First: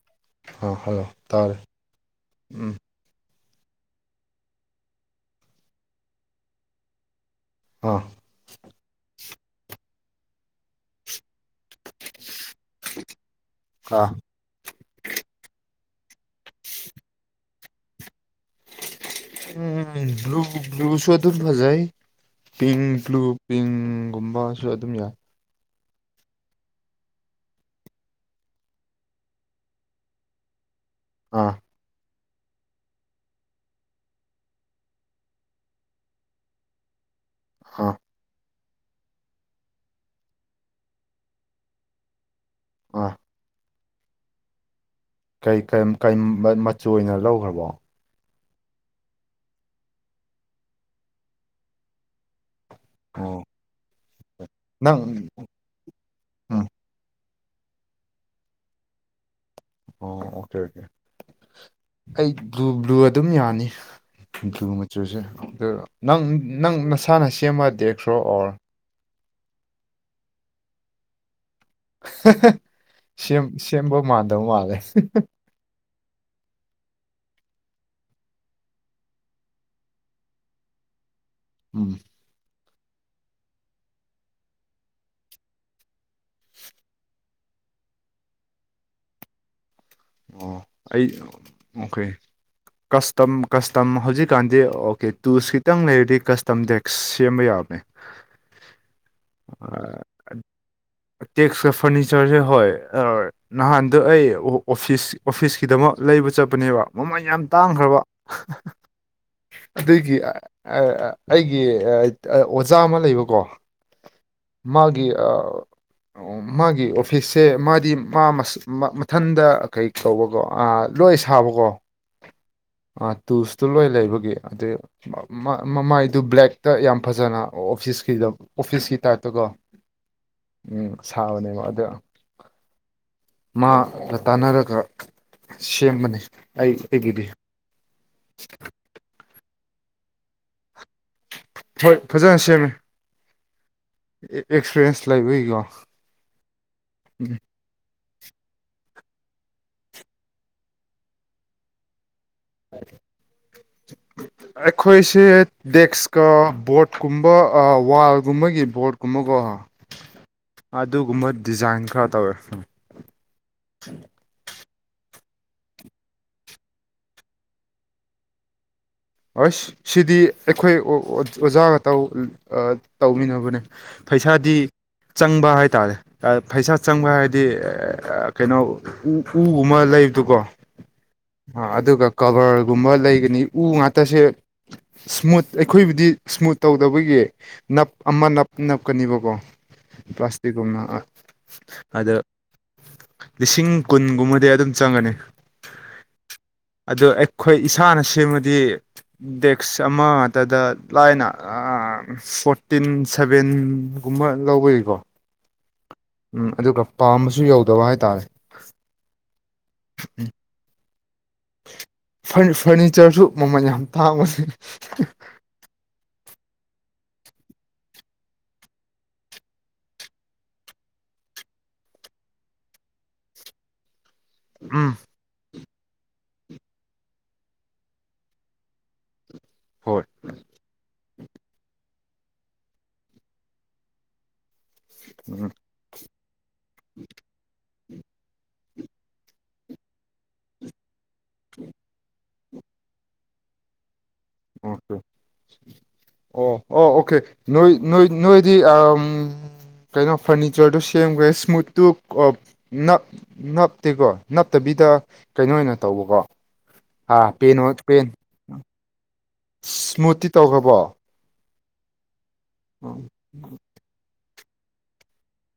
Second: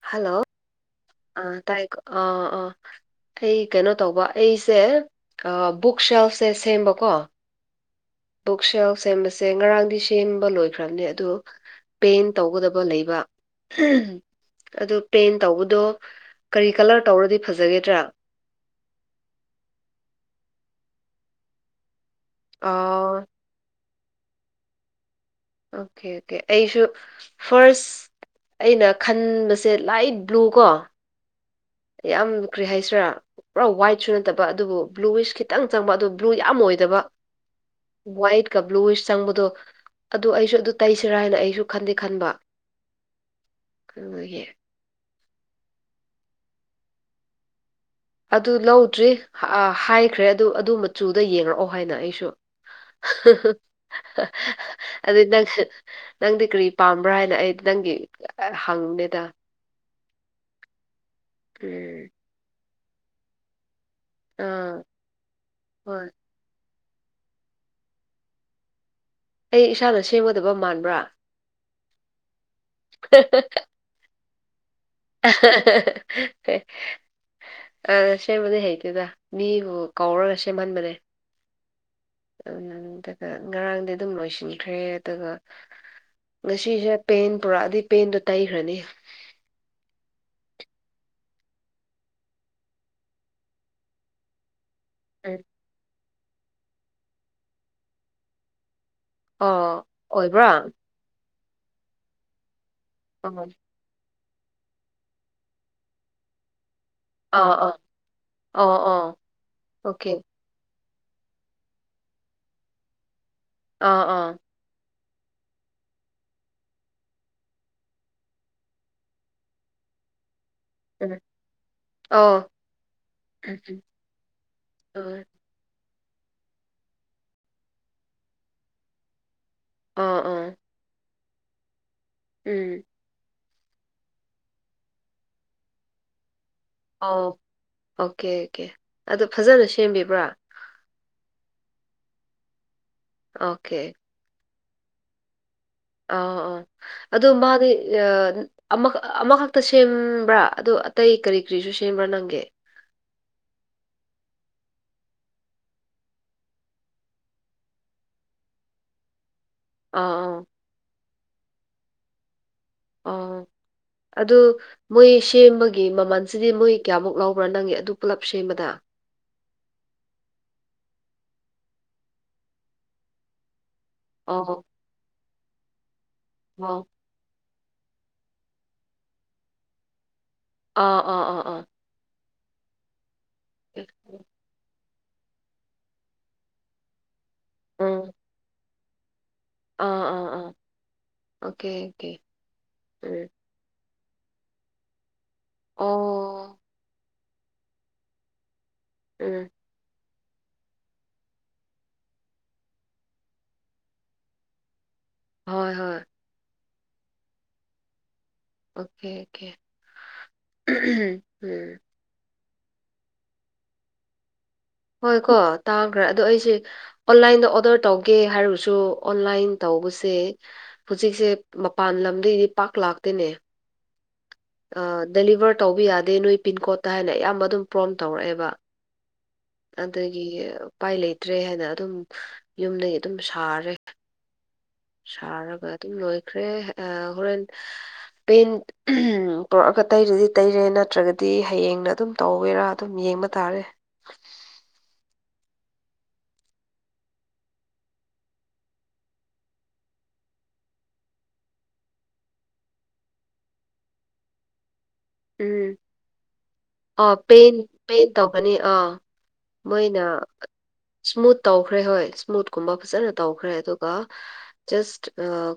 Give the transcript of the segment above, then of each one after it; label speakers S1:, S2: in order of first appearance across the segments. S1: Hello
S2: ꯑꯥ hello
S1: ꯑ
S2: ꯇꯥꯔꯦ
S1: ꯇꯥꯏꯌꯦ ꯀ ꯑ ꯑ
S2: ꯎꯝ
S1: ꯑꯩ ꯀꯩꯅꯣ ꯇꯧꯕ ꯑꯩꯁꯦ ꯕꯨꯛ ꯁꯦꯜꯁꯦ ꯁꯦꯝꯕꯀꯣ
S2: ꯑꯥ
S1: ꯕꯨꯛ ꯁꯦꯜ ꯁꯦꯝꯕꯁꯦ ꯉꯔꯥꯡꯗꯤ ꯁꯦꯝꯕ ꯂꯣꯏꯈ꯭ꯔꯕꯅꯦ ꯑꯗꯣ ꯄꯦꯟ ꯇꯧꯒꯗꯕ ꯂꯩꯕ ꯑꯗꯨ ꯄꯦꯟ ꯇꯧꯕꯗꯣ ꯀꯔꯤ ꯀꯂꯔ ꯇꯧꯔꯗꯤ ꯐꯖꯒꯦꯗ꯭ꯔꯥ
S2: ꯎꯝ ꯕ꯭ꯂꯨ ꯕ꯭ꯂꯨ ꯁꯨ ꯑꯗꯨꯝ ꯐꯖꯥꯏ ꯄꯤꯡ ꯕ꯭ꯂꯨ
S1: ꯑꯥ
S2: ꯄꯤꯡꯒꯨꯝꯕꯁꯨ ꯑꯗꯨꯝ ꯌꯥꯏ
S1: ꯑꯣꯀꯦ ꯑꯣꯀꯦ ꯑꯩꯁꯨ ꯐꯥꯔꯁ ꯑꯩꯅ ꯈꯟꯕꯁꯦ ꯂꯥꯏꯠ ꯕ꯭ꯂꯨ ꯀꯣ
S2: ꯑꯥ
S1: ꯌꯥꯝ ꯀ꯭ꯔꯤ ꯍꯥꯏꯁꯤꯔꯥ ꯄꯨꯔꯥ ꯋꯥꯏꯠꯁꯨ ꯅꯠꯇꯕ ꯑꯗꯨꯕꯨ ꯕ꯭ꯂꯨ ꯋꯤꯁ ꯈꯤꯇꯪ ꯆꯪꯕ ꯑꯗꯨ ꯕ꯭ꯂꯨ ꯌꯥꯝ ꯑꯣꯏꯗꯕ
S2: ꯑꯥ
S1: ꯋꯥꯏꯠ ꯀ ꯕ꯭ꯂꯨꯋꯁ ꯆꯪꯕꯗꯣ ꯑꯗꯨ ꯑꯩꯁꯨ ꯑꯗꯨ ꯇꯩꯁꯤꯔꯥ ꯍꯥꯏꯅ ꯑꯩꯁꯨ ꯈꯟꯗꯦ ꯈꯟꯕ
S2: ꯑ
S1: ꯀꯩ ꯑꯣꯏꯒꯦ
S2: ꯃꯆꯨ ꯑꯣꯏꯅ ꯂꯧꯈ꯭ꯔꯕꯣ
S1: ꯑꯗꯨ ꯂꯧꯗ꯭ꯔꯤ ꯍꯥꯏꯈ꯭ꯔꯦ ꯑꯗꯨ ꯑꯗꯨ ꯃꯆꯨꯗ ꯌꯦꯡꯂꯛ ꯑꯣ ꯍꯥꯏꯅ ꯑꯩꯁꯨ
S2: ꯑꯣ
S1: ꯑꯗꯨꯗꯤ ꯅꯪ ꯅꯪꯗꯤ
S2: ꯎꯝ
S1: ꯀꯔꯤ ꯄꯥꯝꯕ꯭ꯔꯥ ꯍꯥꯏꯅ ꯑꯩ ꯅꯪꯒꯤ ꯍꯪꯅꯦꯗ
S2: ꯑꯣ ꯑꯣꯀꯦ ꯑꯣꯀꯦ
S1: ꯎꯝ
S2: ꯑꯩ ꯕ꯭ꯂꯨ ꯕ꯭ꯂꯨ ꯑꯗꯨꯝ ꯌꯥꯅꯤ ꯃꯆꯨ
S1: ꯑꯥ
S2: ꯃꯆꯨꯁꯦ ꯑꯗꯨ
S1: ꯍꯣꯏ
S2: ꯅꯪ ꯅꯪ ꯅꯁꯥꯅ ꯁꯦꯝꯃ ꯇꯦꯛꯁꯔꯣ ꯑꯣꯔ
S1: ꯑꯩ ꯏꯁꯥꯅ ꯁꯦꯝꯒꯗꯕ ꯃꯥꯟꯕ꯭ꯔꯥ
S2: ꯁꯦꯝ ꯁꯦꯝꯕ ꯃꯥꯟꯗꯧ ꯃꯥꯜꯂꯦ
S1: [unintelligible] ꯑ ꯁꯦꯝꯕꯗꯤ ꯍꯩꯇꯦꯗ ꯃꯤꯕꯨ ꯀꯧꯔꯒ ꯁꯦꯝꯍꯟꯕꯅꯦ
S2: ꯎꯝ
S1: [unintelligible] ꯉꯔꯥꯡꯗꯤ ꯗꯨꯝ ꯂꯣꯏꯁꯤꯟꯈ꯭ꯔꯦ ꯑꯗꯨꯒ ꯉꯁꯤꯁꯦ ꯄꯦꯟ ꯄꯨꯔꯛꯑꯗꯤ ꯄꯦꯟꯗꯣ ꯇꯩꯈ꯭ꯔꯅꯤ
S2: ꯑꯣ ꯑꯩ ꯑꯣꯀꯦ ꯀꯁꯇꯝ ꯀꯁꯇꯝ ꯍꯧꯖꯤꯛꯀꯥꯟꯗꯤꯑꯣ ꯀꯦꯇꯨꯁ ꯈꯤꯇꯪ ꯂꯩꯔꯗꯤ ꯀꯁꯇꯝ ꯗꯦꯛꯁ ꯁꯦꯝꯕ ꯌꯥꯕꯅꯦ
S1: ꯑꯥ ꯑꯣꯏꯕ꯭ꯔꯥ
S2: ꯇꯦꯛꯁꯀ ꯐꯔꯅꯤꯆꯔꯁꯦ ꯍꯣꯏ ꯑꯣꯏ
S1: ꯑ ꯑꯥ
S2: ꯅꯍꯥꯟꯗ ꯑꯩ ꯑꯣ ꯑꯣꯐꯤꯁ ꯑꯣꯐꯤꯁꯀꯤꯗꯃꯛ ꯂꯩꯕ ꯆꯠꯄꯅꯦꯕꯥ ꯃꯃꯜ ꯌꯥꯝ
S1: ꯑꯥ
S2: ꯇꯥꯡꯈ꯭ꯔꯕ
S1: ꯑꯣ ꯑꯣ
S2: ꯑꯗꯨꯒꯤ
S1: ꯑꯣꯀꯦ
S2: ꯑ ꯑ ꯑꯩꯒꯤ ꯑꯣꯖꯥ ꯑꯃ ꯂꯩꯕꯀꯣ
S1: ꯑ ꯑꯥ
S2: ꯃꯥꯒꯤ ꯑꯥ ꯑꯣ ꯃꯥꯒꯤ ꯑꯣꯐꯤꯁꯁꯦ ꯃꯥꯗꯤ ꯃꯥ ꯃꯊꯟꯗ ꯀꯩ ꯀꯧꯕꯀꯣ ꯑ ꯂꯣꯏ
S1: ꯎꯝ
S2: ꯁꯥꯕꯀꯣ
S1: ꯑꯣ
S2: ꯑ ꯇꯨꯁꯇꯣ ꯂꯣꯏ ꯂꯩꯕꯒꯤ ꯑꯗꯨꯏ
S1: ꯑꯣ
S2: ꯃ ꯃꯃꯥꯏꯗꯨ ꯕ꯭ꯂꯦꯛꯇ ꯌꯥꯝ ꯐꯖꯅ ꯑꯣꯐꯤꯁꯀꯤꯗ ꯑꯣꯐꯤꯁꯀꯤ ꯇꯥꯏꯞꯇꯀꯣ
S1: ꯑꯥ ꯑꯥ
S2: ꯎꯝ ꯁꯥꯕꯅꯦꯕ ꯃꯥꯗꯨ ꯌꯥꯝ
S1: ꯎꯝ
S2: ꯃꯥꯒ ꯇꯥꯅꯔꯒ ꯁꯦꯝꯕꯅꯤ ꯑꯩ ꯑꯩꯒꯤꯗꯤ
S1: ꯑꯣ ꯑꯣꯀꯦ ꯑꯣꯀꯦ ꯑꯗꯨ ꯐꯖꯅ ꯁꯦꯝꯕꯤꯕ꯭ꯔꯥ
S2: ꯍꯣꯏ ꯐꯖꯅ ꯁꯦꯝꯃꯦ
S1: ꯑꯣꯀꯦ
S2: ꯑꯦꯛ ꯑꯦꯛꯁꯄꯔꯤꯌꯦꯟꯁ ꯂꯩꯕꯒꯤꯀꯣ
S1: ꯑ ꯑꯣ ꯑꯗꯣ
S2: ꯎꯝ
S1: ꯃꯥꯗꯤ ꯑ ꯑꯃꯈꯛ ꯑꯃꯈꯛꯇ ꯁꯦꯝꯕ꯭ꯔꯥ ꯑꯗ ꯑꯇꯩ ꯀꯔꯤ ꯀꯔꯤꯁꯨ ꯁꯦꯝꯕ꯭ꯔꯥ ꯅꯪꯒꯦ
S2: ꯑꯩꯈꯣꯏꯁꯦ ꯗꯦꯛꯁꯀ ꯕꯣꯔꯠ ꯀꯨꯝꯕ ꯑ ꯋꯥꯜꯒꯨꯝꯕꯒꯤ ꯕꯣꯔꯗ ꯀꯨꯝꯕꯀꯣ
S1: ꯑ ꯑ
S2: ꯑꯗꯨꯒꯨꯝꯕ ꯗꯤꯖꯥꯏꯟ ꯈꯔ ꯇꯧꯋꯦ
S1: ꯑꯣ ꯑꯗꯨ ꯃꯣꯏ ꯁꯦꯝꯕꯒꯤ ꯃꯃꯜꯁꯤꯗꯤ ꯃꯣꯏ ꯀꯌꯥꯃꯨꯛ ꯂꯧꯕ꯭ꯔꯥ ꯅꯪꯒꯤ ꯑꯗꯨ ꯄꯨꯂꯞ ꯁꯦꯝꯕꯗ
S2: ꯑꯁ ꯁꯤꯗꯤ ꯑꯩꯈꯣꯏ ꯑꯣ ꯑꯣ ꯑꯣꯖꯥꯒ ꯇꯧ ꯑ ꯇꯧꯃꯤꯟꯅꯕꯅꯦ ꯄꯩꯁꯥꯗꯤ
S1: ꯑꯣ
S2: ꯆꯪꯕ ꯍꯥꯏꯇꯥꯔꯦ ꯐꯩꯁꯥ
S1: ꯑꯣ
S2: ꯆꯪꯕ ꯍꯥꯏ ꯗꯤ ꯀꯩꯅꯣ ꯎ ꯎꯒꯨꯝꯕ ꯂꯩꯕꯗꯨꯀꯣ
S1: ꯑꯥ ꯑꯥ ꯑꯥ
S2: ꯑ
S1: ꯑꯥ
S2: ꯑꯗꯨꯒ ꯀꯕꯔꯒꯨꯝꯕ ꯂꯩꯒꯅꯤ ꯎ ꯉꯥꯛꯇꯁꯦ ꯏꯁꯃꯨꯠ ꯑꯩꯈꯣꯏꯕꯨꯗꯤ ꯏꯁꯃꯨꯠ ꯇꯧꯗꯕꯒꯤ ꯅꯞ
S1: ꯎꯝ
S2: ꯑꯃ ꯅꯞ ꯅꯞꯀꯅꯤꯕꯀꯣ
S1: ꯑꯥ ꯑꯥ ꯑꯥ
S2: ꯄ꯭ꯂꯥꯁꯇꯤꯛꯒꯨꯝꯅ ꯑ
S1: ꯑꯣꯀꯦ ꯑꯣꯀꯦ
S2: ꯑꯗꯨ
S1: ꯎꯝ
S2: ꯂꯤꯁꯤꯡ ꯀꯨꯟꯒꯨꯝꯕꯗꯤ ꯑꯗꯨꯝ ꯆꯪꯒꯅꯤ
S1: ꯑꯣ
S2: ꯑꯗꯣ ꯑꯩꯈꯣꯏ ꯏꯁꯥꯅ ꯁꯦꯝꯃꯗꯤ
S1: ꯎꯝ
S2: ꯗꯦꯛꯁ ꯑꯃ ꯇꯗ ꯂꯥꯏꯅ ꯐꯣꯔꯇꯤꯟ ꯁꯚꯦꯟꯒꯨꯝꯕ ꯂꯧꯕꯏꯀꯣ
S1: ꯍꯣꯏ ꯍꯣꯏ
S2: ꯎꯝ ꯑꯗꯨꯒ ꯄꯥꯝꯕꯁꯨ ꯌꯧꯗꯕ ꯍꯥꯏꯇꯥꯔꯦ
S1: ꯑꯣꯀꯦ ꯑꯣꯀꯦ ꯎꯝ
S2: ꯐꯔ ꯐꯔꯅꯤꯆꯔꯁꯨ ꯃꯃꯜ ꯌꯥꯝ ꯇꯥꯡꯕꯅꯤ
S1: ꯍꯣꯏ ꯀꯣ ꯇꯥꯈ꯭ꯔ ꯑꯗꯣ ꯑꯩꯁꯦ ꯑꯣꯟꯂꯥꯏꯟꯗ ꯑꯣꯗꯔ ꯇꯧꯒꯦ ꯍꯥꯏꯔꯁꯨ ꯑꯣꯟꯂꯥꯏꯟ ꯇꯧꯕꯁꯦ ꯍꯧꯖꯤꯛꯁꯦ ꯃꯄꯥꯟ ꯂꯝꯗꯒꯤꯗꯤ ꯄꯥꯛ ꯂꯥꯛꯇꯦꯅꯦ
S2: ꯎꯝ
S1: ꯗꯦꯂꯤꯚꯔ ꯇꯧꯕ ꯌꯥꯗꯦ ꯅꯣꯏ ꯄꯤꯟꯀꯣꯗꯠꯇ ꯍꯥꯏꯅ ꯑꯌꯥꯝꯕ ꯑꯗꯨꯝ ꯄ꯭ꯔꯣꯝ ꯇꯧꯔꯛꯑꯦꯕ
S2: ꯍꯣꯏ
S1: ꯑꯗꯒꯤ ꯎꯄꯥꯏ ꯂꯩꯇ꯭ꯔꯦ ꯍꯥꯏꯅ ꯑꯗꯨꯝ ꯌꯨꯝꯗꯒꯤ ꯑꯗꯨꯝ ꯁꯥꯔꯦ
S2: ꯎꯝ
S1: ꯁꯔꯒ ꯑꯗꯨꯝ ꯂꯣꯏꯈ꯭ꯔꯦ ꯑ ꯍꯣꯔꯦꯟ ꯄꯦꯟ ꯄꯔꯛꯑꯒ ꯇꯩꯔꯗꯤ ꯇꯩꯔꯦ ꯅꯠꯇ꯭ꯔꯒꯗꯤ ꯗꯤ ꯍꯌꯦꯡꯅ ꯑꯗꯨꯝ ꯇꯧꯋꯦꯔꯥ ꯑꯗꯨꯝ ꯌꯦꯡꯕ ꯇꯥꯔꯦ
S2: ꯑꯣꯀꯦ ꯑꯣ ꯑꯣ ꯑꯣꯀꯦ ꯅꯣꯏ ꯅꯣꯏ ꯅꯣꯏꯗꯤ ꯀꯩꯅꯣ ꯐꯔꯅꯤꯆꯔꯗꯣ ꯁꯦꯝꯈ꯭ꯔꯦ ꯏꯁꯃꯨꯠꯇꯨ ꯅꯞ ꯅꯞꯇꯦꯀꯣ ꯅꯞꯇꯕꯤꯗ ꯀꯩꯅꯣ ꯑꯣꯏꯅ ꯇꯧꯕꯀꯣ
S1: ꯑꯣ ꯄꯦꯟ ꯄꯦꯟ ꯇꯧ ꯅꯤ ꯑꯥ ꯃꯣꯏꯅ
S2: ꯁ꯭ꯃꯨꯠꯇꯤ ꯇꯧꯈ꯭ꯔꯕꯣ
S1: ꯁ꯭ꯃꯨꯠ ꯇꯧꯈ꯭ꯔꯦ ꯍꯣꯏ ꯁꯃꯨꯠ [unintelligible] ꯐꯖꯅ ꯇꯧꯈ꯭ꯔꯦ ꯑꯗꯨꯒ ꯖꯁ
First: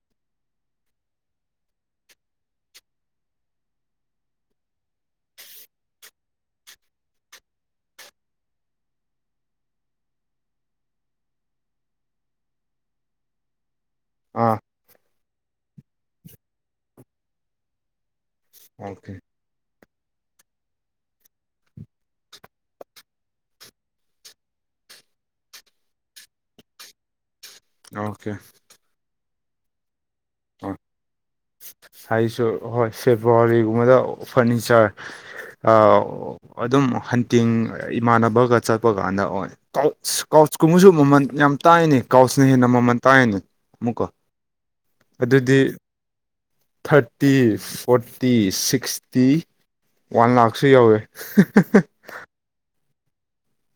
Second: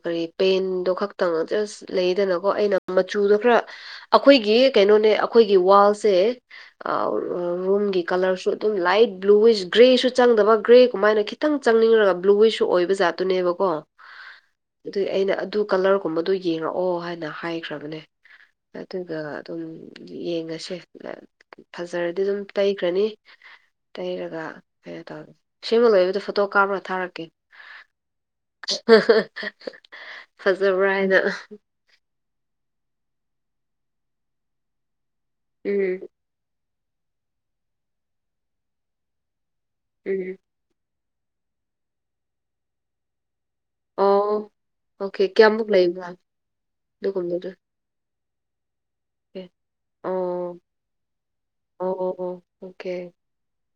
S1: ꯀꯔꯤ ꯄꯦꯟꯗꯣ ꯈꯛꯇꯪ ꯖꯁ ꯂꯩꯗꯅꯀꯣ ꯑꯩꯅ ꯃꯆꯨꯗꯣ ꯈꯔ ꯑꯩꯈꯣꯏꯒꯤ ꯀꯩꯅꯣꯅꯦ ꯑꯩꯈꯣꯏꯒꯤ ꯋꯥꯜꯁꯦ ꯑ ꯔꯨꯝꯒꯤ ꯀꯂꯔꯁꯨ ꯑꯗꯨꯝ ꯂꯥꯏꯠ ꯕ꯭ꯂꯨꯋꯤꯁ ꯒ꯭ꯔꯦꯁꯨ ꯆꯪꯗꯕ ꯒ꯭ꯔꯦ ꯀꯃꯥꯏꯅꯈꯤ ꯈꯤꯇꯪ ꯆꯪꯅꯤꯡꯔꯒ ꯕ꯭ꯂꯨꯋꯤꯁꯨ ꯑꯣꯏꯕ ꯖꯥꯠꯇꯨꯅꯦꯕꯀꯣ
S2: ꯑꯥ
S1: ꯑꯗꯨꯏ ꯑꯩꯅ ꯑꯗꯨ ꯀꯂꯔꯒꯨꯝꯕꯗ ꯌꯦꯡꯔꯛꯑꯣ ꯍꯥꯏꯅ ꯍꯥꯏꯈ꯭ꯔꯕꯅꯦ
S2: ꯑꯣꯀꯦ
S1: ꯑꯗꯨꯒ ꯑꯗꯨꯝ ꯌꯦꯡꯉꯁꯦ ꯐꯖꯔꯗꯤ ꯑꯗꯨꯝ ꯇꯩꯈ꯭ꯔꯅꯤ ꯇꯩꯔꯒ ꯁꯦꯝꯃ ꯂꯣꯏꯕꯗ ꯐꯣꯇꯣ ꯀꯥꯞꯄ꯭ꯔꯥ ꯊꯥꯔꯛꯀꯦ
S2: ꯑꯣꯀꯦ
S1: ꯐꯖꯕ꯭ꯔꯥ ꯍꯥꯏꯅ
S2: ꯍꯥꯏꯁꯨ ꯍꯣꯏ ꯐꯦꯕꯨꯋꯥꯔꯤꯒꯨꯝꯕꯗ ꯐꯔꯅꯤꯆꯔ
S1: ꯎꯝ
S2: ꯑꯗꯨꯝ ꯍꯟꯇꯤꯡ ꯏꯃꯥꯟꯅꯕꯒ ꯆꯠꯄ ꯀꯥꯟꯗ
S1: ꯎꯝ
S2: ꯑꯣꯏ ꯀꯨꯃꯨꯁꯨ ꯃꯃꯟ ꯌꯥꯝ ꯇꯥꯉꯦꯅꯤ ꯀꯥꯎꯁꯅ ꯍꯦꯟꯅ ꯃꯃꯜ ꯇꯥꯏꯅꯤ ꯑꯃꯨꯛꯀ
S1: ꯑꯣ ꯑꯣꯀꯦ
S2: ꯑꯗꯨꯗꯤ
S1: ꯀꯌꯥꯃꯨꯛ ꯂꯩꯕ꯭ꯔꯥ
S2: ꯊꯥꯔꯇꯤ
S1: ꯑꯗꯨꯒꯨꯝꯕꯗꯣ
S2: ꯐꯣꯔꯇꯤ ꯁꯤꯛꯁ ꯇꯤ
S1: ꯑꯣꯀꯦ.
S2: ꯋꯥꯟ
S1: ꯑꯣ
S2: ꯂꯥꯛꯁꯨ ꯌꯧꯋꯦ
S1: ꯑꯣ ꯑꯣ ꯑꯣꯀꯦ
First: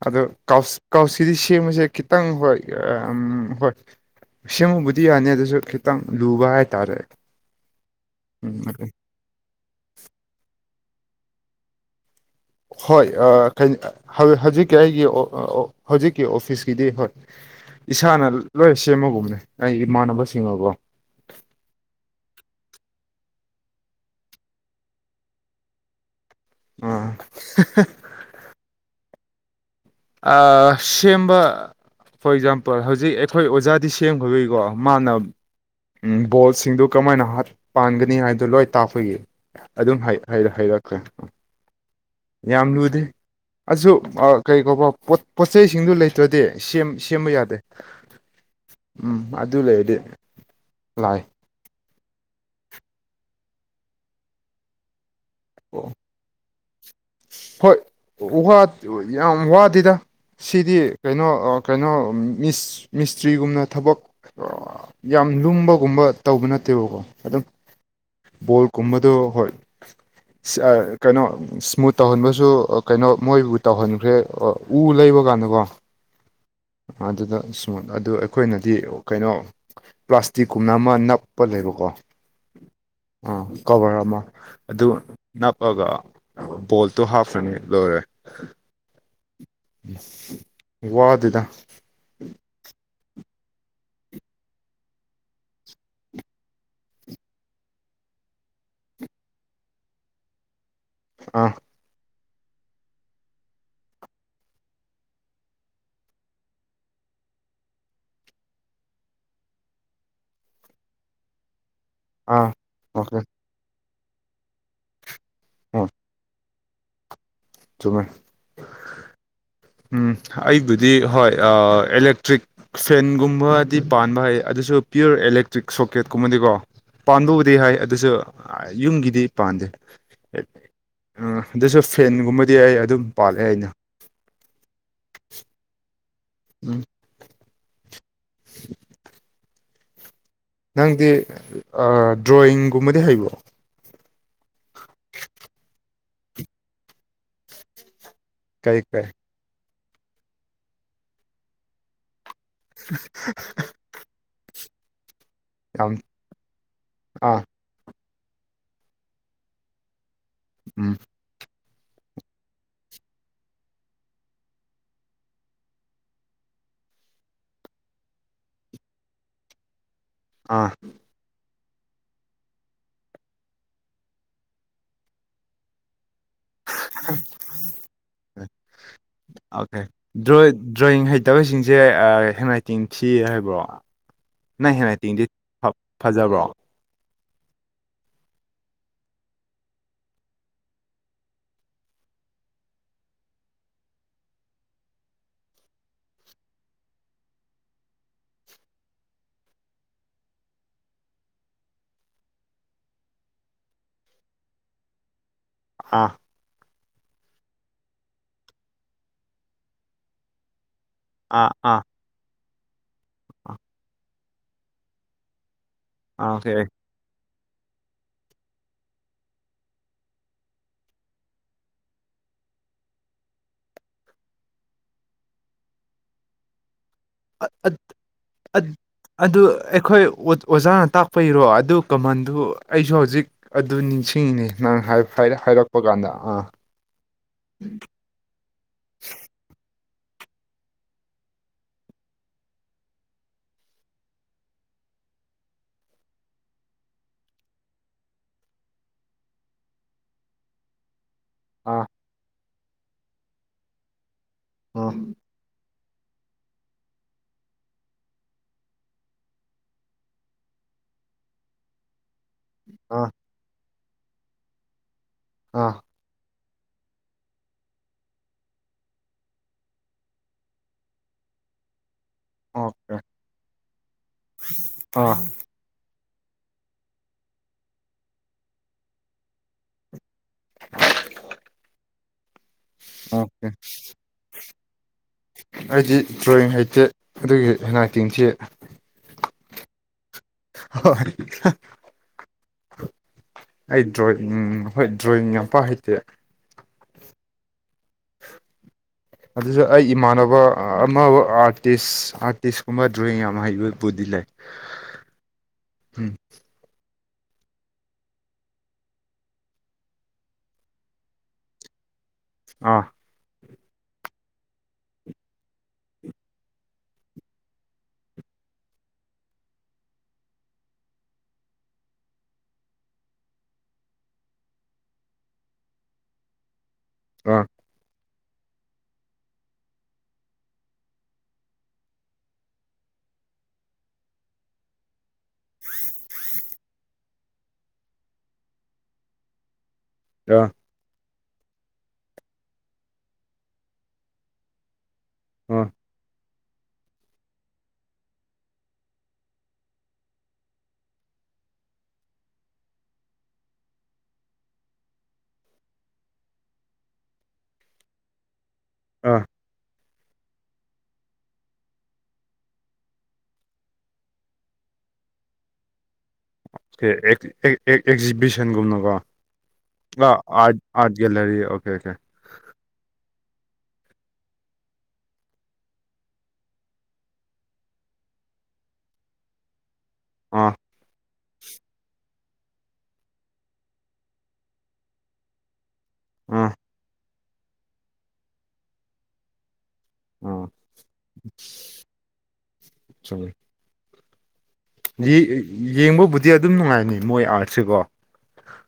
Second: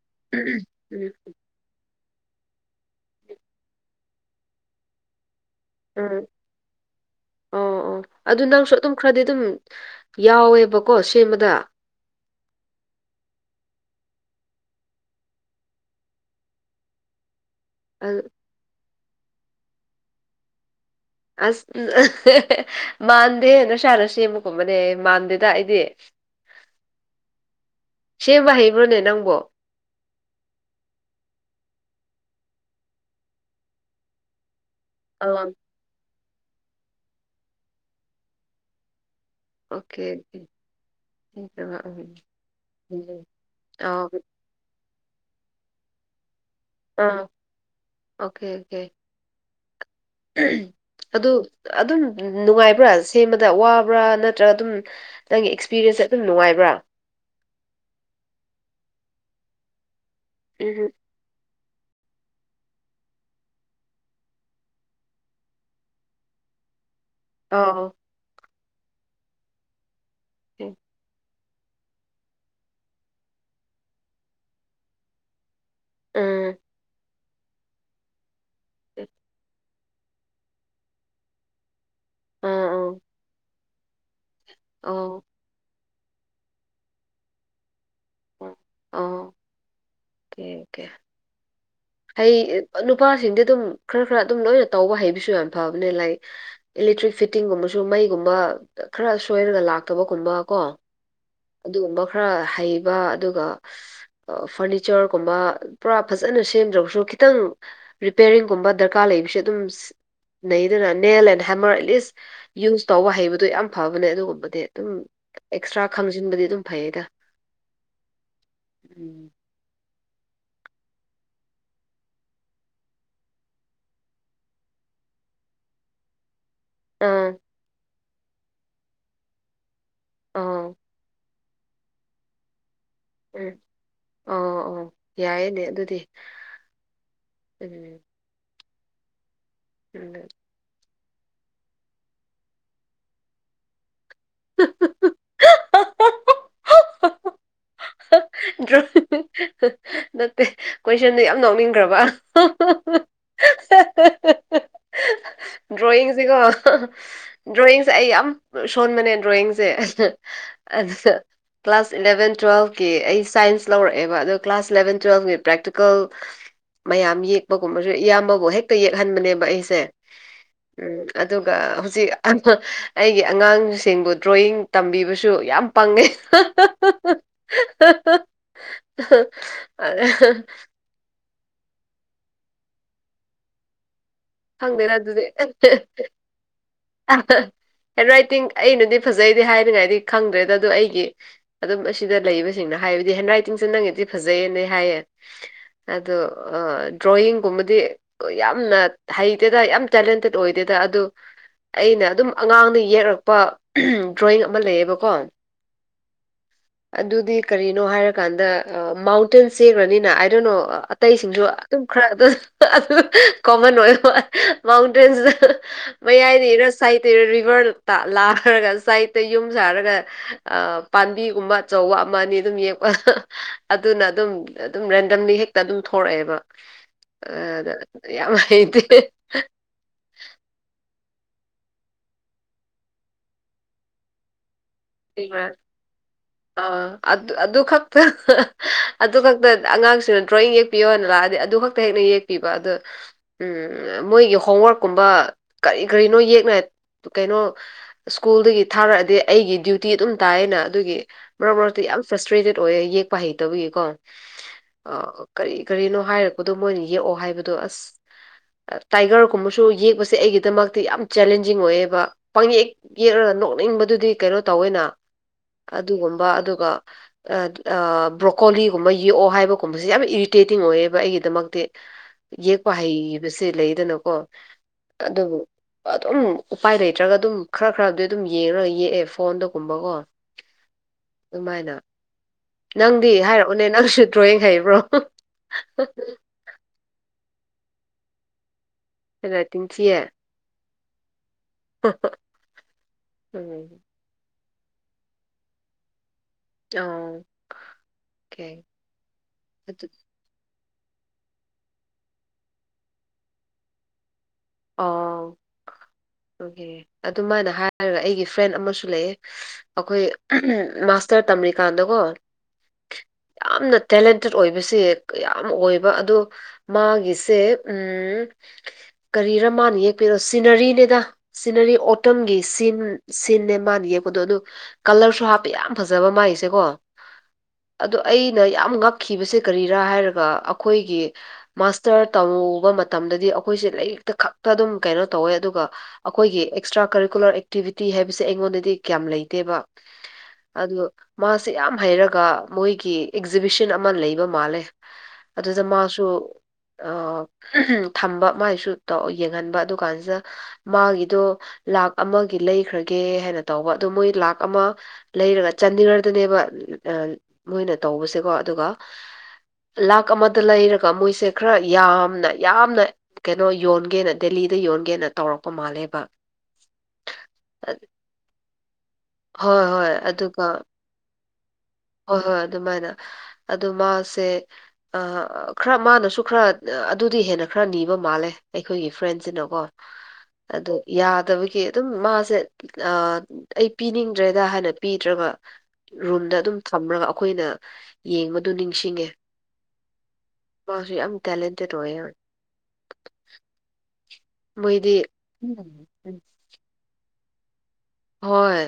S2: ꯑꯗꯨ ꯀꯧꯁ
S1: ꯎꯝ
S2: ꯀꯧꯁꯀꯤꯗꯤ ꯁꯤꯃꯁꯦ ꯈꯤ ꯈꯤꯇꯪ ꯍꯣꯏ ꯎꯝ ꯍꯣꯏ ꯁꯦꯝꯃꯨꯕꯨꯗꯤ ꯌꯥꯅꯤ ꯑꯗꯨꯁꯨ ꯈꯤ
S1: ꯎꯝ ꯑꯣ ꯑꯣ ꯑꯗꯨ
S2: ꯎꯝ
S1: ꯅꯪꯁꯨ ꯑꯗꯨꯝ ꯈꯔꯗꯤ ꯑꯗꯨꯝ ꯌꯥꯎꯋꯦꯕꯀꯣ ꯁꯦꯝꯕꯗ
S2: ꯍꯣꯏ ꯑ ꯀꯩ ꯍꯧ ꯍꯧꯖꯤꯛꯀꯤ ꯑꯩꯒꯤ ꯍꯧꯖꯤꯛꯀꯤ ꯑꯣꯐꯤꯁꯀꯤꯗꯤ ꯍꯣꯏ
S1: ꯑ
S2: ꯏꯁꯥꯅ ꯂꯣꯏ ꯁꯦꯝꯃꯒꯨꯝꯕꯅꯦ ꯑꯩ ꯏꯃꯥꯟꯅꯕꯁꯤꯡꯒꯒꯣ
S1: ꯑꯁ ꯃꯥꯟꯗꯦ ꯅꯁꯥꯥꯅ ꯁꯦꯝꯕ ꯀꯨꯝꯕꯅꯦꯌꯦ ꯃꯥꯟꯗꯦꯗ ꯑꯩꯗꯤ
S2: ꯑ
S1: ꯁꯦꯝꯕꯥ ꯍꯩꯕ꯭ꯔꯣꯅꯦ ꯅꯪꯕꯣ
S2: ꯑꯥ ꯁꯦꯝꯕ ꯐꯣꯔ ꯑꯦꯛꯖꯥꯝꯄꯜ ꯍꯧꯖꯤꯛ ꯑꯩꯈꯣꯏ ꯑꯣꯖꯥꯗꯤ ꯁꯦꯝꯈ꯭ꯔꯒꯤꯀꯣ ꯃꯥꯅ
S1: ꯑ
S2: ꯕꯣꯜꯁꯤꯡꯗꯨ ꯀꯃꯥꯏꯅ ꯄꯥꯟꯒꯅꯤ ꯍꯥꯏꯕꯗꯨ ꯂꯣꯏ ꯇꯥꯛꯄꯒꯤ ꯑꯗꯨꯝ ꯍꯩ ꯍꯩꯔꯛꯈ꯭ꯔꯦ
S1: [unintelligible] ꯎꯝ
S2: ꯌꯥꯝ ꯂꯨꯗꯦ ꯑꯁꯨ ꯀꯩ ꯀꯧꯕꯔꯣ ꯄꯣꯠ ꯆꯩꯁꯤꯡꯗꯨ ꯂꯩ ꯂꯩꯇꯔꯗꯤ ꯁꯦꯝ ꯁꯦꯝꯕ ꯌꯥꯗꯦ
S1: ꯑꯣꯀꯦ
S2: ꯎꯝ ꯑꯗꯨ ꯂꯩꯔꯗꯤ ꯂꯥꯏ
S1: ꯑꯗꯨ ꯑꯗꯨꯝ ꯅꯨꯡꯉꯥꯏꯕ꯭ꯔꯥ ꯁꯦꯝꯕꯗ ꯋꯥꯕ꯭ꯔꯥ ꯅꯠꯇ꯭ꯔꯒ ꯑꯗꯨꯝ ꯅꯪꯒꯤ ꯑꯦꯛꯁꯄꯤꯔꯦꯟꯁ ꯇꯥ ꯑꯗꯨꯝ ꯅꯨꯡꯉꯥꯏꯕ꯭ꯔꯥ
S2: ꯍꯣꯏ ꯋꯥ ꯌꯥꯝ ꯋꯥꯗꯦꯗ ꯁꯤꯗꯤ ꯀꯩꯅꯣ ꯀꯩꯅꯣ ꯃꯤꯁ ꯃꯤꯁꯇ꯭ꯔꯤꯒꯨꯝꯅ ꯊꯕꯛ ꯌꯥꯝ ꯂꯨꯝꯕꯒꯨꯝꯕ ꯇꯧꯕ ꯅꯠꯇꯦꯕꯀꯣ ꯑꯗꯨꯝ
S1: ꯑꯣ
S2: ꯚꯣꯜ ꯀꯨꯝꯕꯗꯣ ꯍꯣꯏ
S1: ꯎꯝ
S2: ꯀꯩꯅꯣ ꯁ꯭ꯃꯨꯠ ꯇꯧꯍꯟꯕꯁꯨ ꯀꯩꯅꯣ ꯃꯣꯏꯕꯨ ꯇꯧꯍꯟꯈ꯭ꯔꯦ ꯎ ꯂꯩꯕ ꯀꯥꯟꯗꯀꯣ
S1: ꯎꯝ
S2: ꯑꯗꯨꯗ ꯁꯃꯨꯠ ꯑꯗꯨ ꯑꯩꯈꯣꯏꯅꯗꯤ ꯀꯩꯅꯣ ꯄ꯭ꯂꯥꯁꯇꯤꯛꯀꯨꯝꯅ ꯑꯃ ꯅꯞꯄ ꯂꯩꯕꯀꯣ
S1: ꯑꯥ ꯑꯣ
S2: ꯑꯥ ꯀꯣꯕꯔ ꯑꯃ ꯑꯗꯨ
S1: ꯑꯣ
S2: ꯅꯞꯑꯒ ꯚꯣꯜꯇꯣ ꯍꯥꯞꯔꯥꯅꯤ ꯂꯣꯏꯔꯦ
S1: ꯑꯣ
S2: [unintelligible]
S1: ꯀꯩ ꯎꯒꯦ
S2: ꯋꯥꯗꯦꯗ
S1: ꯍꯩ ꯅꯨꯄꯥꯁꯤꯡꯗꯤ ꯑꯗꯨꯝ ꯈꯔ ꯈꯔ ꯑꯗꯨꯝ ꯂꯣꯏꯅ ꯇꯧꯕ ꯍꯩꯕꯁꯨ ꯌꯥꯝ ꯐꯕꯅꯦ ꯂꯥꯏꯛ ꯏꯂꯦꯛꯇ꯭ꯔꯤꯛ ꯐꯤꯠꯇꯤꯡꯒꯨꯝꯕꯁꯨ ꯃꯩꯒꯨꯝꯕ ꯈꯔ ꯁꯣꯏꯔꯒ ꯂꯥꯛꯇꯕꯒꯨꯝꯕ ꯀꯣ
S2: ꯑꯥ
S1: ꯑꯗꯨꯒꯨꯝꯕ ꯈꯔ ꯍꯩꯕ ꯑꯗꯨꯒ ꯐꯔꯅꯤꯆꯔꯒꯨꯝꯕ ꯄꯨꯔꯥ ꯐꯖꯅ ꯁꯦꯝꯗ꯭ꯔꯕꯁꯨ ꯈꯤꯇꯪ ꯔꯤꯄꯦꯌꯔꯤꯡꯒꯨꯝꯕ ꯗꯔꯀꯥꯔ ꯂꯩꯕꯁꯤ ꯑꯗꯨꯝ ꯂꯩꯗꯅ nail and hammer at least
S2: ah
S1: use ꯇꯧꯕ
S2: ꯑꯣꯀꯦ
S1: ꯍꯩꯕꯗꯣ ꯌꯥꯝ ꯐꯕꯅꯦ ꯑꯗꯨꯒꯨꯝꯕꯗꯤ ꯑꯗꯨꯝ
S2: ꯑꯥ
S1: ꯑꯦꯛꯁꯇ꯭ꯔꯥ ꯇꯧꯁꯤꯟꯕꯗꯤ ꯑꯗꯨꯝ ꯐꯩꯌꯦꯗ
S2: ꯆꯨꯝꯃꯦ
S1: ꯎꯝ
S2: ꯎꯝ ꯑꯩꯕꯨꯗꯤ ꯍꯣꯏ ꯑꯦꯂꯦꯛꯇ꯭ꯔꯤꯛ ꯐꯦꯟꯒꯨꯝꯕꯗꯤ ꯄꯥꯟꯕ ꯍꯩ ꯑꯗꯨꯁꯨ ꯄꯤꯌꯣꯔ ꯑꯦꯂꯦꯛꯇ꯭ꯔꯤꯛ ꯁꯣꯀꯦꯠꯀꯨꯝꯕꯗꯤꯀꯣ
S1: ꯑꯥ
S2: ꯄꯥꯟꯕꯕꯨꯗꯤ ꯍꯥꯏ ꯑꯗꯨꯁꯨ ꯑꯩ ꯌꯨꯝꯒꯤꯗꯤ ꯄꯥꯟꯗꯦ ꯑ
S1: ꯑꯥ
S2: ꯑꯗꯨꯁꯨ ꯐꯦꯟꯒꯨꯝꯕꯗꯤ ꯑꯩ ꯑꯗꯨꯝ ꯄꯥꯜꯂꯦ
S1: ꯎꯝ
S2: ꯑꯩꯅ
S1: ꯑꯧ ꯑꯧ ꯌꯥꯏꯌꯦꯅꯦ ꯑꯗꯨꯗꯤ
S2: ꯎꯝ
S1: ꯎꯝ ꯎꯝ
S2: ꯅꯪꯗꯤ ꯗ꯭ꯔꯣꯌꯤꯡꯒꯨꯝꯕꯗꯤ ꯍꯩꯕ꯭ꯔꯣ
S1: [unintelligible]
S2: ꯀꯩ ꯀꯩ
S1: ꯅꯠꯇꯦ ꯀꯣꯏꯁꯟꯗꯨ ꯌꯥꯝ ꯅꯥꯎꯅꯤꯡꯈ꯭ꯔꯕ
S2: [unintelligible] ꯌꯥꯝ
S1: ꯗ꯭ꯔꯣꯌꯤꯡꯁꯤꯀꯣ
S2: ꯑꯥ
S1: ꯗ꯭ꯔꯣꯌꯤꯡꯁꯦ ꯑꯩ ꯌꯥꯝ ꯁꯣꯟꯕꯅꯦ ꯗ꯭ꯔꯣꯌꯤꯡꯁꯦ
S2: ꯎꯝ
S1: ꯑꯗꯨꯗ ꯀ꯭ꯂꯥꯁ ꯏꯂꯚꯦꯟ ꯇꯨꯌꯦꯜꯞꯀꯤ ꯑꯩ ꯁꯥꯏꯟꯁ ꯂꯧꯔꯛꯑꯦꯕ ꯑꯗꯨ ꯀ꯭ꯂꯥꯁ ꯏꯂꯚꯦꯟ ꯇꯨꯋꯜꯞꯀꯤ ꯄ꯭ꯔꯦꯛꯇꯤꯀꯦꯜ ꯃꯌꯥꯝ ꯌꯦꯛꯄꯒꯨꯝꯕꯁꯨ ꯏꯌꯥꯝꯕꯕꯨ ꯍꯦꯛꯇ ꯌꯦꯛꯍꯟꯕꯅꯦꯕ ꯑꯩꯁꯦ
S2: ꯑꯥ
S1: ꯎꯝ ꯑꯗꯨꯒ ꯍꯧꯖꯤꯛ ꯑꯩꯒꯤ ꯑꯉꯥꯡꯁꯤꯡꯕꯨ ꯗ꯭ꯔꯣꯌꯤꯡ ꯇꯝꯕꯤꯕꯁꯨ ꯌꯥꯝ ꯄꯪꯉꯦ
S2: ꯗ꯭ꯔꯣ ꯗ꯭ꯔꯣꯌꯤꯡ ꯍꯩꯇꯕꯁꯤꯡꯁꯦ ꯍꯦꯟꯂꯥꯏꯇꯤꯡ ꯊꯤ ꯍꯥꯏꯕ꯭ꯔꯣ ꯅꯪ
S1: ꯈꯪꯗꯦꯗ
S2: ꯍꯦꯟꯔꯥꯏꯇꯤꯡꯗꯤ ꯐꯖꯕ꯭ꯔꯣ
S1: ꯍꯦꯟꯔꯥꯏꯇꯤꯡ ꯑꯩꯅꯗꯤ ꯐꯖꯩꯗꯤ ꯍꯥꯏꯅꯤꯡꯉꯥꯏꯗꯤ ꯈꯪꯗ꯭ꯔꯦꯗ ꯑꯗꯨ ꯑꯩꯒꯤ ꯑꯗꯨꯝ ꯑꯁꯤꯗ ꯂꯩꯕꯁꯤꯡꯅ ꯍꯥꯏꯕꯗꯤ ꯍꯦꯟ ꯔꯥꯏꯇꯤꯡꯁꯨ ꯅꯪꯉꯤꯗꯤ ꯐꯖꯩꯌꯦꯅ ꯍꯥꯏꯌꯦ ꯑꯗꯣ ꯑ ꯗ꯭ꯔꯣꯌꯤꯡ ꯒꯨꯝꯕꯗꯤ ꯌꯥꯝꯅ ꯍꯩꯇꯦꯗ ꯌꯥꯝ ꯇꯦꯂꯦꯟꯇꯦꯠ ꯑꯣꯏꯗꯦꯗ ꯑꯗꯨ ꯑꯩꯅ ꯑꯗꯨꯝ ꯑꯉꯥꯡꯅ ꯌꯦꯛꯂꯛꯄ ꯗ꯭ꯔꯣꯋꯤꯡ ꯑꯃ ꯂꯩꯌꯦꯕꯀꯣ
S2: ꯑꯥ
S1: ꯑꯗꯨꯗꯤ ꯀꯔꯤꯅꯣ ꯍꯥꯏꯔꯀꯥꯟꯗ ꯃꯥꯎꯟꯇꯦꯟ ꯆꯦꯈ꯭ꯔꯅꯤꯅ ꯑꯥꯏ ꯗꯣꯟ ꯅꯣ
S2: ꯑꯥ
S1: ꯑꯇꯩꯁꯤꯡꯁꯨ
S2: ꯑꯥ ꯑꯥ
S1: ꯑꯗꯨꯝ ꯈꯔ ꯑꯗꯨꯝ ꯑꯗꯨ ꯀꯣꯃꯟ ꯑꯣꯏꯕ ꯃꯥꯎꯟꯇꯦꯟꯁꯤꯗ ꯃꯌꯥꯏꯗꯒꯤ
S2: ꯑꯣꯀꯦ
S1: ꯏꯔ ꯁꯥꯏꯗꯠꯇꯔ ꯔꯤꯚꯔ ꯂꯥꯛꯈꯔꯒ ꯁꯥꯏꯠꯇ ꯌꯨꯝ ꯁꯥꯔꯒ ꯑ ꯄꯥꯝꯕꯤꯒꯨꯝꯕ ꯑꯆꯧꯕ ꯑꯃ ꯑꯅꯤ ꯑꯗꯨꯝ ꯌꯦꯛꯄ ꯑꯗꯨꯅ ꯑꯗꯨꯝ ꯑꯗꯨꯝ ꯔꯦꯟꯗꯝꯂꯤ ꯍꯦꯛꯇ ꯑꯗꯨꯝ ꯊꯣꯛꯣꯔꯛꯑꯦꯕ ꯑ ꯌꯥꯝ
S2: ꯑꯠ
S1: ꯍꯩꯇꯦ
S2: ꯑꯗꯨ ꯑꯩꯈꯣꯏ ꯑꯣꯖꯥꯅ ꯇꯥꯛꯄ ꯏꯔꯣ ꯑꯗꯨ ꯀꯃꯟꯗꯨ ꯑꯩꯁꯨ ꯍꯧꯖꯤꯛ ꯑꯗꯨ ꯅꯤꯡꯁꯤꯡꯉꯅꯦ ꯅꯪ ꯍꯥꯏꯕ
S1: ꯑ ꯑꯗꯨ ꯑꯗꯨ ꯈꯛꯇ ꯑꯗꯨ ꯈꯛꯇ ꯑꯉꯥꯡꯁꯤꯅ ꯗ꯭ꯔꯣꯋꯤꯡ ꯌꯦꯛꯄꯤꯌꯣ ꯍꯥꯏꯅ ꯂꯥꯛꯑꯗꯤ ꯑꯗꯨ ꯈꯛꯇ ꯍꯦꯛꯟꯅ ꯌꯦꯛꯄꯤꯕ ꯑꯗꯨ ꯎꯝ ꯃꯣꯏꯒꯤ ꯍꯣꯝꯋꯥꯔꯛꯀꯨꯝꯕ ꯀꯔꯤ ꯀꯔꯤꯅꯣ ꯌꯦꯛꯅ ꯀꯩꯅꯣ ꯁ꯭ꯀꯨꯜꯗꯒꯤ ꯊꯥꯔꯛꯑꯗꯤ ꯑꯩꯒꯤ ꯗ꯭ꯌꯨ ꯇꯤ ꯑꯗꯨꯝ ꯇꯥꯏꯑꯅ ꯑꯗꯨꯒꯤ ꯃꯔꯛ ꯃꯔꯛꯇ
S2: ꯑꯥ
S1: ꯌꯥꯝ ꯐ꯭ꯔꯁꯇ꯭ꯔꯦꯇꯦꯠ ꯑꯣꯏꯌꯦ ꯌꯦꯛꯄ ꯍꯩꯇꯕꯒꯤꯀꯣ ꯑ
S2: ꯑꯥ
S1: ꯀꯔꯤ ꯀꯔꯤꯅꯣ ꯍꯥꯏꯔꯛꯄꯗꯣ ꯃꯣꯏꯅ ꯌꯦꯛꯑꯣ ꯍꯥꯏꯕꯗꯣ ꯑꯁ ꯇꯥꯏꯒꯔꯒꯨꯝꯕꯁꯨ ꯌꯦꯛꯄꯁꯦ ꯑꯩꯒꯤꯗꯃꯛꯇꯤ ꯌꯥꯝ ꯆꯦꯂꯦꯟꯖꯤꯡ ꯑꯣꯏꯑꯦꯕ ꯄꯪꯌꯦꯛꯌꯦꯛ
S2: ꯑꯥ
S1: ꯌꯦꯛꯑꯒ ꯅꯣꯛꯅꯤꯡꯕꯗꯨꯗꯤ ꯀꯩꯅꯣ ꯇꯧꯋꯦꯅ
S2: ꯑꯥ
S1: ꯑꯗꯨꯒꯨꯝꯕ ꯑꯗꯨꯒ ꯕ꯭ꯔꯣꯀꯣꯂꯤꯒꯨꯝꯕ ꯌꯦꯛꯑꯣ ꯍꯥꯏꯕꯒꯨꯝꯕꯁꯦ ꯌꯥꯝꯅ ꯏꯔꯤꯇꯦꯇꯤꯡ ꯑꯣꯏꯌꯦꯕ ꯑꯩꯒꯤꯗꯃꯛꯇꯤ
S2: [inaudible]
S1: ꯌꯦꯛꯄ
S2: ꯑꯣꯀꯦ
S1: ꯍꯩꯕꯁꯦ ꯂꯩꯗꯅꯀꯣ
S2: ꯑꯥ
S1: ꯑꯗꯨꯕꯨ ꯑꯗꯨꯝ ꯎꯄꯥꯏ ꯂꯩꯇ꯭ꯔꯒ ꯑꯗꯨꯝ ꯈꯔ ꯈꯔꯕꯨꯗꯤ ꯑꯗꯨꯝ ꯌꯦꯡꯉꯒ ꯌꯦꯛꯑꯦ ꯐꯣꯟꯗꯒꯨꯝꯕꯀꯣ ꯑꯗꯨꯃꯥꯏꯅ ꯅꯪꯗꯤ
S2: ꯑꯣꯀꯦ
S1: ꯍꯥꯏꯔꯛꯎꯅꯦ ꯅꯪꯁꯨ ꯗ꯭ꯔꯣꯋꯤꯡ ꯍꯩꯕ꯭ꯔꯣ
S2: ꯗ꯭ꯔꯣꯌꯡ ꯍꯩꯇꯦ ꯑꯗꯨꯒꯤ ꯍ‌ꯦꯟꯔꯥꯏꯇꯤꯡ ꯊꯤ
S1: ꯍꯦꯔꯥꯏꯇꯤꯡ ꯊꯤꯌꯦ
S2: ꯍꯣꯏ [unintelligible]
S1: ꯍ ꯍ
S2: ꯑꯩ ꯗ꯭ꯔꯣꯌꯤꯡ ꯍꯣꯏ ꯗ꯭ꯔꯣꯌꯤꯡ ꯌꯥꯝ ꯄꯥꯛ ꯍꯩꯇꯦ
S1: ꯑ
S2: ꯑꯗꯨꯁꯨ ꯑꯩ
S1: ꯑꯗꯨ
S2: ꯏꯃꯥꯟꯅꯕ ꯑꯃꯕꯨ ꯑꯥꯔꯇꯤꯁ ꯑꯥꯔꯇꯤꯁꯀꯨꯝꯕ ꯗ꯭ꯔꯣꯋꯤꯡ ꯌꯥꯝ ꯍꯩꯕꯕꯨꯗꯤ ꯂꯩ
S1: ꯑꯣ
S2: ꯎꯝ
S1: ꯑꯣꯀꯦ ꯑꯗꯨꯃꯥꯏꯅ ꯍꯥꯏꯔꯒ ꯑꯩꯒꯤ ꯐ꯭ꯔꯦꯟ ꯑꯃꯁꯨ ꯂꯩꯑꯦ ꯑꯈꯣꯏ ꯃꯥꯁꯇꯔ ꯇꯝꯔꯤꯀꯥꯟꯗꯀꯣ
S2: ꯑꯥ
S1: ꯌꯥꯝꯅ ꯇꯦꯂꯦꯟꯇꯦꯠ ꯑꯣꯏꯕꯁꯦ ꯀꯌꯥꯝ ꯑꯣꯏꯕ ꯑꯗꯣ ꯃꯥꯒꯤꯁꯦ ꯎꯝ ꯀꯔꯤꯔ ꯃꯥꯅ ꯌꯦꯛꯄꯤꯔꯣ ꯁꯤꯅꯔꯤꯅꯦꯗ ꯁꯤꯅꯔꯤ ꯑꯣꯇꯝꯒꯤ ꯁꯤꯟ ꯁꯤꯟꯅꯦ ꯃꯥꯅ ꯌꯦꯛꯄꯗꯣ ꯑꯗꯨ ꯀꯂꯔꯁꯨ ꯍꯥꯞꯄꯦ ꯌꯥꯝ ꯐꯖꯕ ꯃꯥꯜꯒꯤꯁꯦꯀꯣ
S2: ꯑꯥ
S1: ꯑꯗꯣ ꯑꯩꯅ ꯌꯥꯝ ꯉꯛꯈꯤꯕꯁꯦ ꯀꯔꯤꯔꯥ ꯍꯥꯏꯔꯒ ꯑꯈꯣꯏꯒꯤ ꯃꯥꯁꯇꯔ ꯇꯧꯕ ꯃꯇꯝꯗꯗꯤ ꯑꯩꯈꯣꯏꯁꯦ ꯂꯩꯔꯤꯛ ꯇ ꯈꯛꯇ ꯑꯗꯨꯝ ꯀꯩꯅꯣ ꯇꯧꯋꯦ ꯑꯗꯨꯒ ꯑꯈꯣꯏꯒꯤ ꯑꯦꯛꯁꯇ꯭ꯔꯥ ꯀꯔꯤ ꯀꯨꯂꯔ ꯑꯦꯛꯇꯤꯚꯤꯇꯤ ꯍꯥꯏꯕꯁꯦ ꯑꯩꯉꯣꯟꯗꯗꯤ ꯀꯌꯥꯝ ꯂꯩꯇꯦꯕ
S2: ꯑ
S1: ꯑꯗꯨ ꯃꯥꯁꯦ ꯌꯥꯝ ꯍꯩꯔꯒ ꯃꯣꯏꯒꯤ ꯑꯦꯛꯖꯤꯕꯤꯁꯟ ꯑꯃ ꯂꯩꯕ ꯃꯥꯜꯂꯦ ꯑꯗꯨꯗ
S2: ꯑꯥ
S1: ꯃꯥꯁꯨ ꯑ ꯊꯝꯕ ꯃꯥꯏꯁꯨ ꯇꯣ ꯌꯦꯡꯍꯟꯕ ꯑꯗꯨ ꯀꯥꯟꯁꯤꯗ ꯃꯥꯒꯤꯗꯣ ꯂꯥꯛ ꯑꯃꯒꯤ ꯂꯩꯈ꯭ꯔꯒꯦ ꯍꯥꯏꯅ ꯇꯧꯕ ꯑꯗꯨ ꯃꯣꯏ ꯂꯥꯛꯈ ꯑꯃ ꯂꯩꯔꯒ ꯆꯟꯗꯤꯒꯔꯗꯅꯦꯕ ꯑ ꯃꯣꯏꯅ ꯇꯧꯕꯁꯦꯀꯣ ꯑꯗꯨꯒ
S2: ꯑꯥ
S1: ꯂꯥꯛ ꯑꯃꯗ ꯂꯩꯔꯒ ꯃꯣꯏꯁꯦ ꯈꯔ ꯌꯥꯝꯅ ꯌꯥꯝꯅ ꯀꯩꯅꯣ ꯌꯣꯟꯒꯦꯅ ꯗꯦꯜꯂꯤꯗ ꯌꯣꯟꯒꯦꯅ ꯇꯧꯔꯛꯄ ꯃꯥꯜꯂꯦꯕ
S2: ꯑꯦ ꯑꯦꯛ ꯑꯦꯛ ꯑꯦꯛ ꯑꯦꯛꯖꯤꯕꯤꯁꯟꯒꯨꯝꯅꯀꯣ
S1: ꯍꯣꯏ ꯍꯣꯏ
S2: ꯑ
S1: ꯑꯗꯨꯒ
S2: art art gallery okay okay
S1: ꯍꯣꯏ ꯍꯣꯏ ꯑꯗꯨꯃꯥꯏꯅ ꯑꯗꯨ ꯃꯥꯁꯦ ꯑꯥ ꯈꯔ ꯃꯥꯅꯁꯨ ꯈꯔ ꯑꯗꯨꯗꯤ ꯍꯦꯟꯅ ꯈꯔ ꯅꯤꯕ ꯃꯥꯜꯂꯦ ꯑꯩꯈꯣꯏꯒꯤ ꯐ꯭ꯔꯦꯟꯁ ꯁꯤꯅꯀꯣ
S2: ꯑꯥ
S1: ꯑꯗꯣ ꯌꯥꯗꯕꯒꯤ ꯑꯗꯨꯝ ꯃꯥꯁꯦ ꯑ ꯑꯩ ꯄꯤꯅꯤꯡꯗ꯭ꯔꯦꯗ ꯍꯥꯏꯅ ꯄꯤꯗ꯭ꯔꯒ ꯔꯨꯝꯗ
S2: ꯑꯥ
S1: ꯑꯗꯨꯝ ꯊꯝꯔꯒ ꯑꯈꯣꯏꯅ ꯌꯦꯡꯕꯗꯨ ꯅꯤꯡꯁꯤꯡꯉꯦ
S2: ꯑꯥ
S1: ꯃꯥꯁꯨ ꯌꯥꯝ ꯇꯦꯂꯦꯟꯇꯦꯠ ꯑꯣꯏꯌꯦ
S2: ꯆꯨꯉꯤ
S1: ꯃꯣꯏꯗꯤ
S2: ꯌꯦ
S1: ꯎꯝ ꯎꯝ
S2: ꯌꯦꯡꯕꯕꯨꯗꯤ ꯑꯗꯨꯝ ꯅꯨꯡꯉꯥꯏꯅꯤ ꯃꯣꯏ ꯑꯥꯔꯠꯁꯦꯀꯣ
S1: ꯍꯣꯏ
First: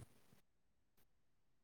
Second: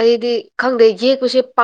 S1: ꯑꯩꯗꯤ ꯈꯪꯗꯦ ꯌꯦꯛꯄꯁꯦ ꯄꯥ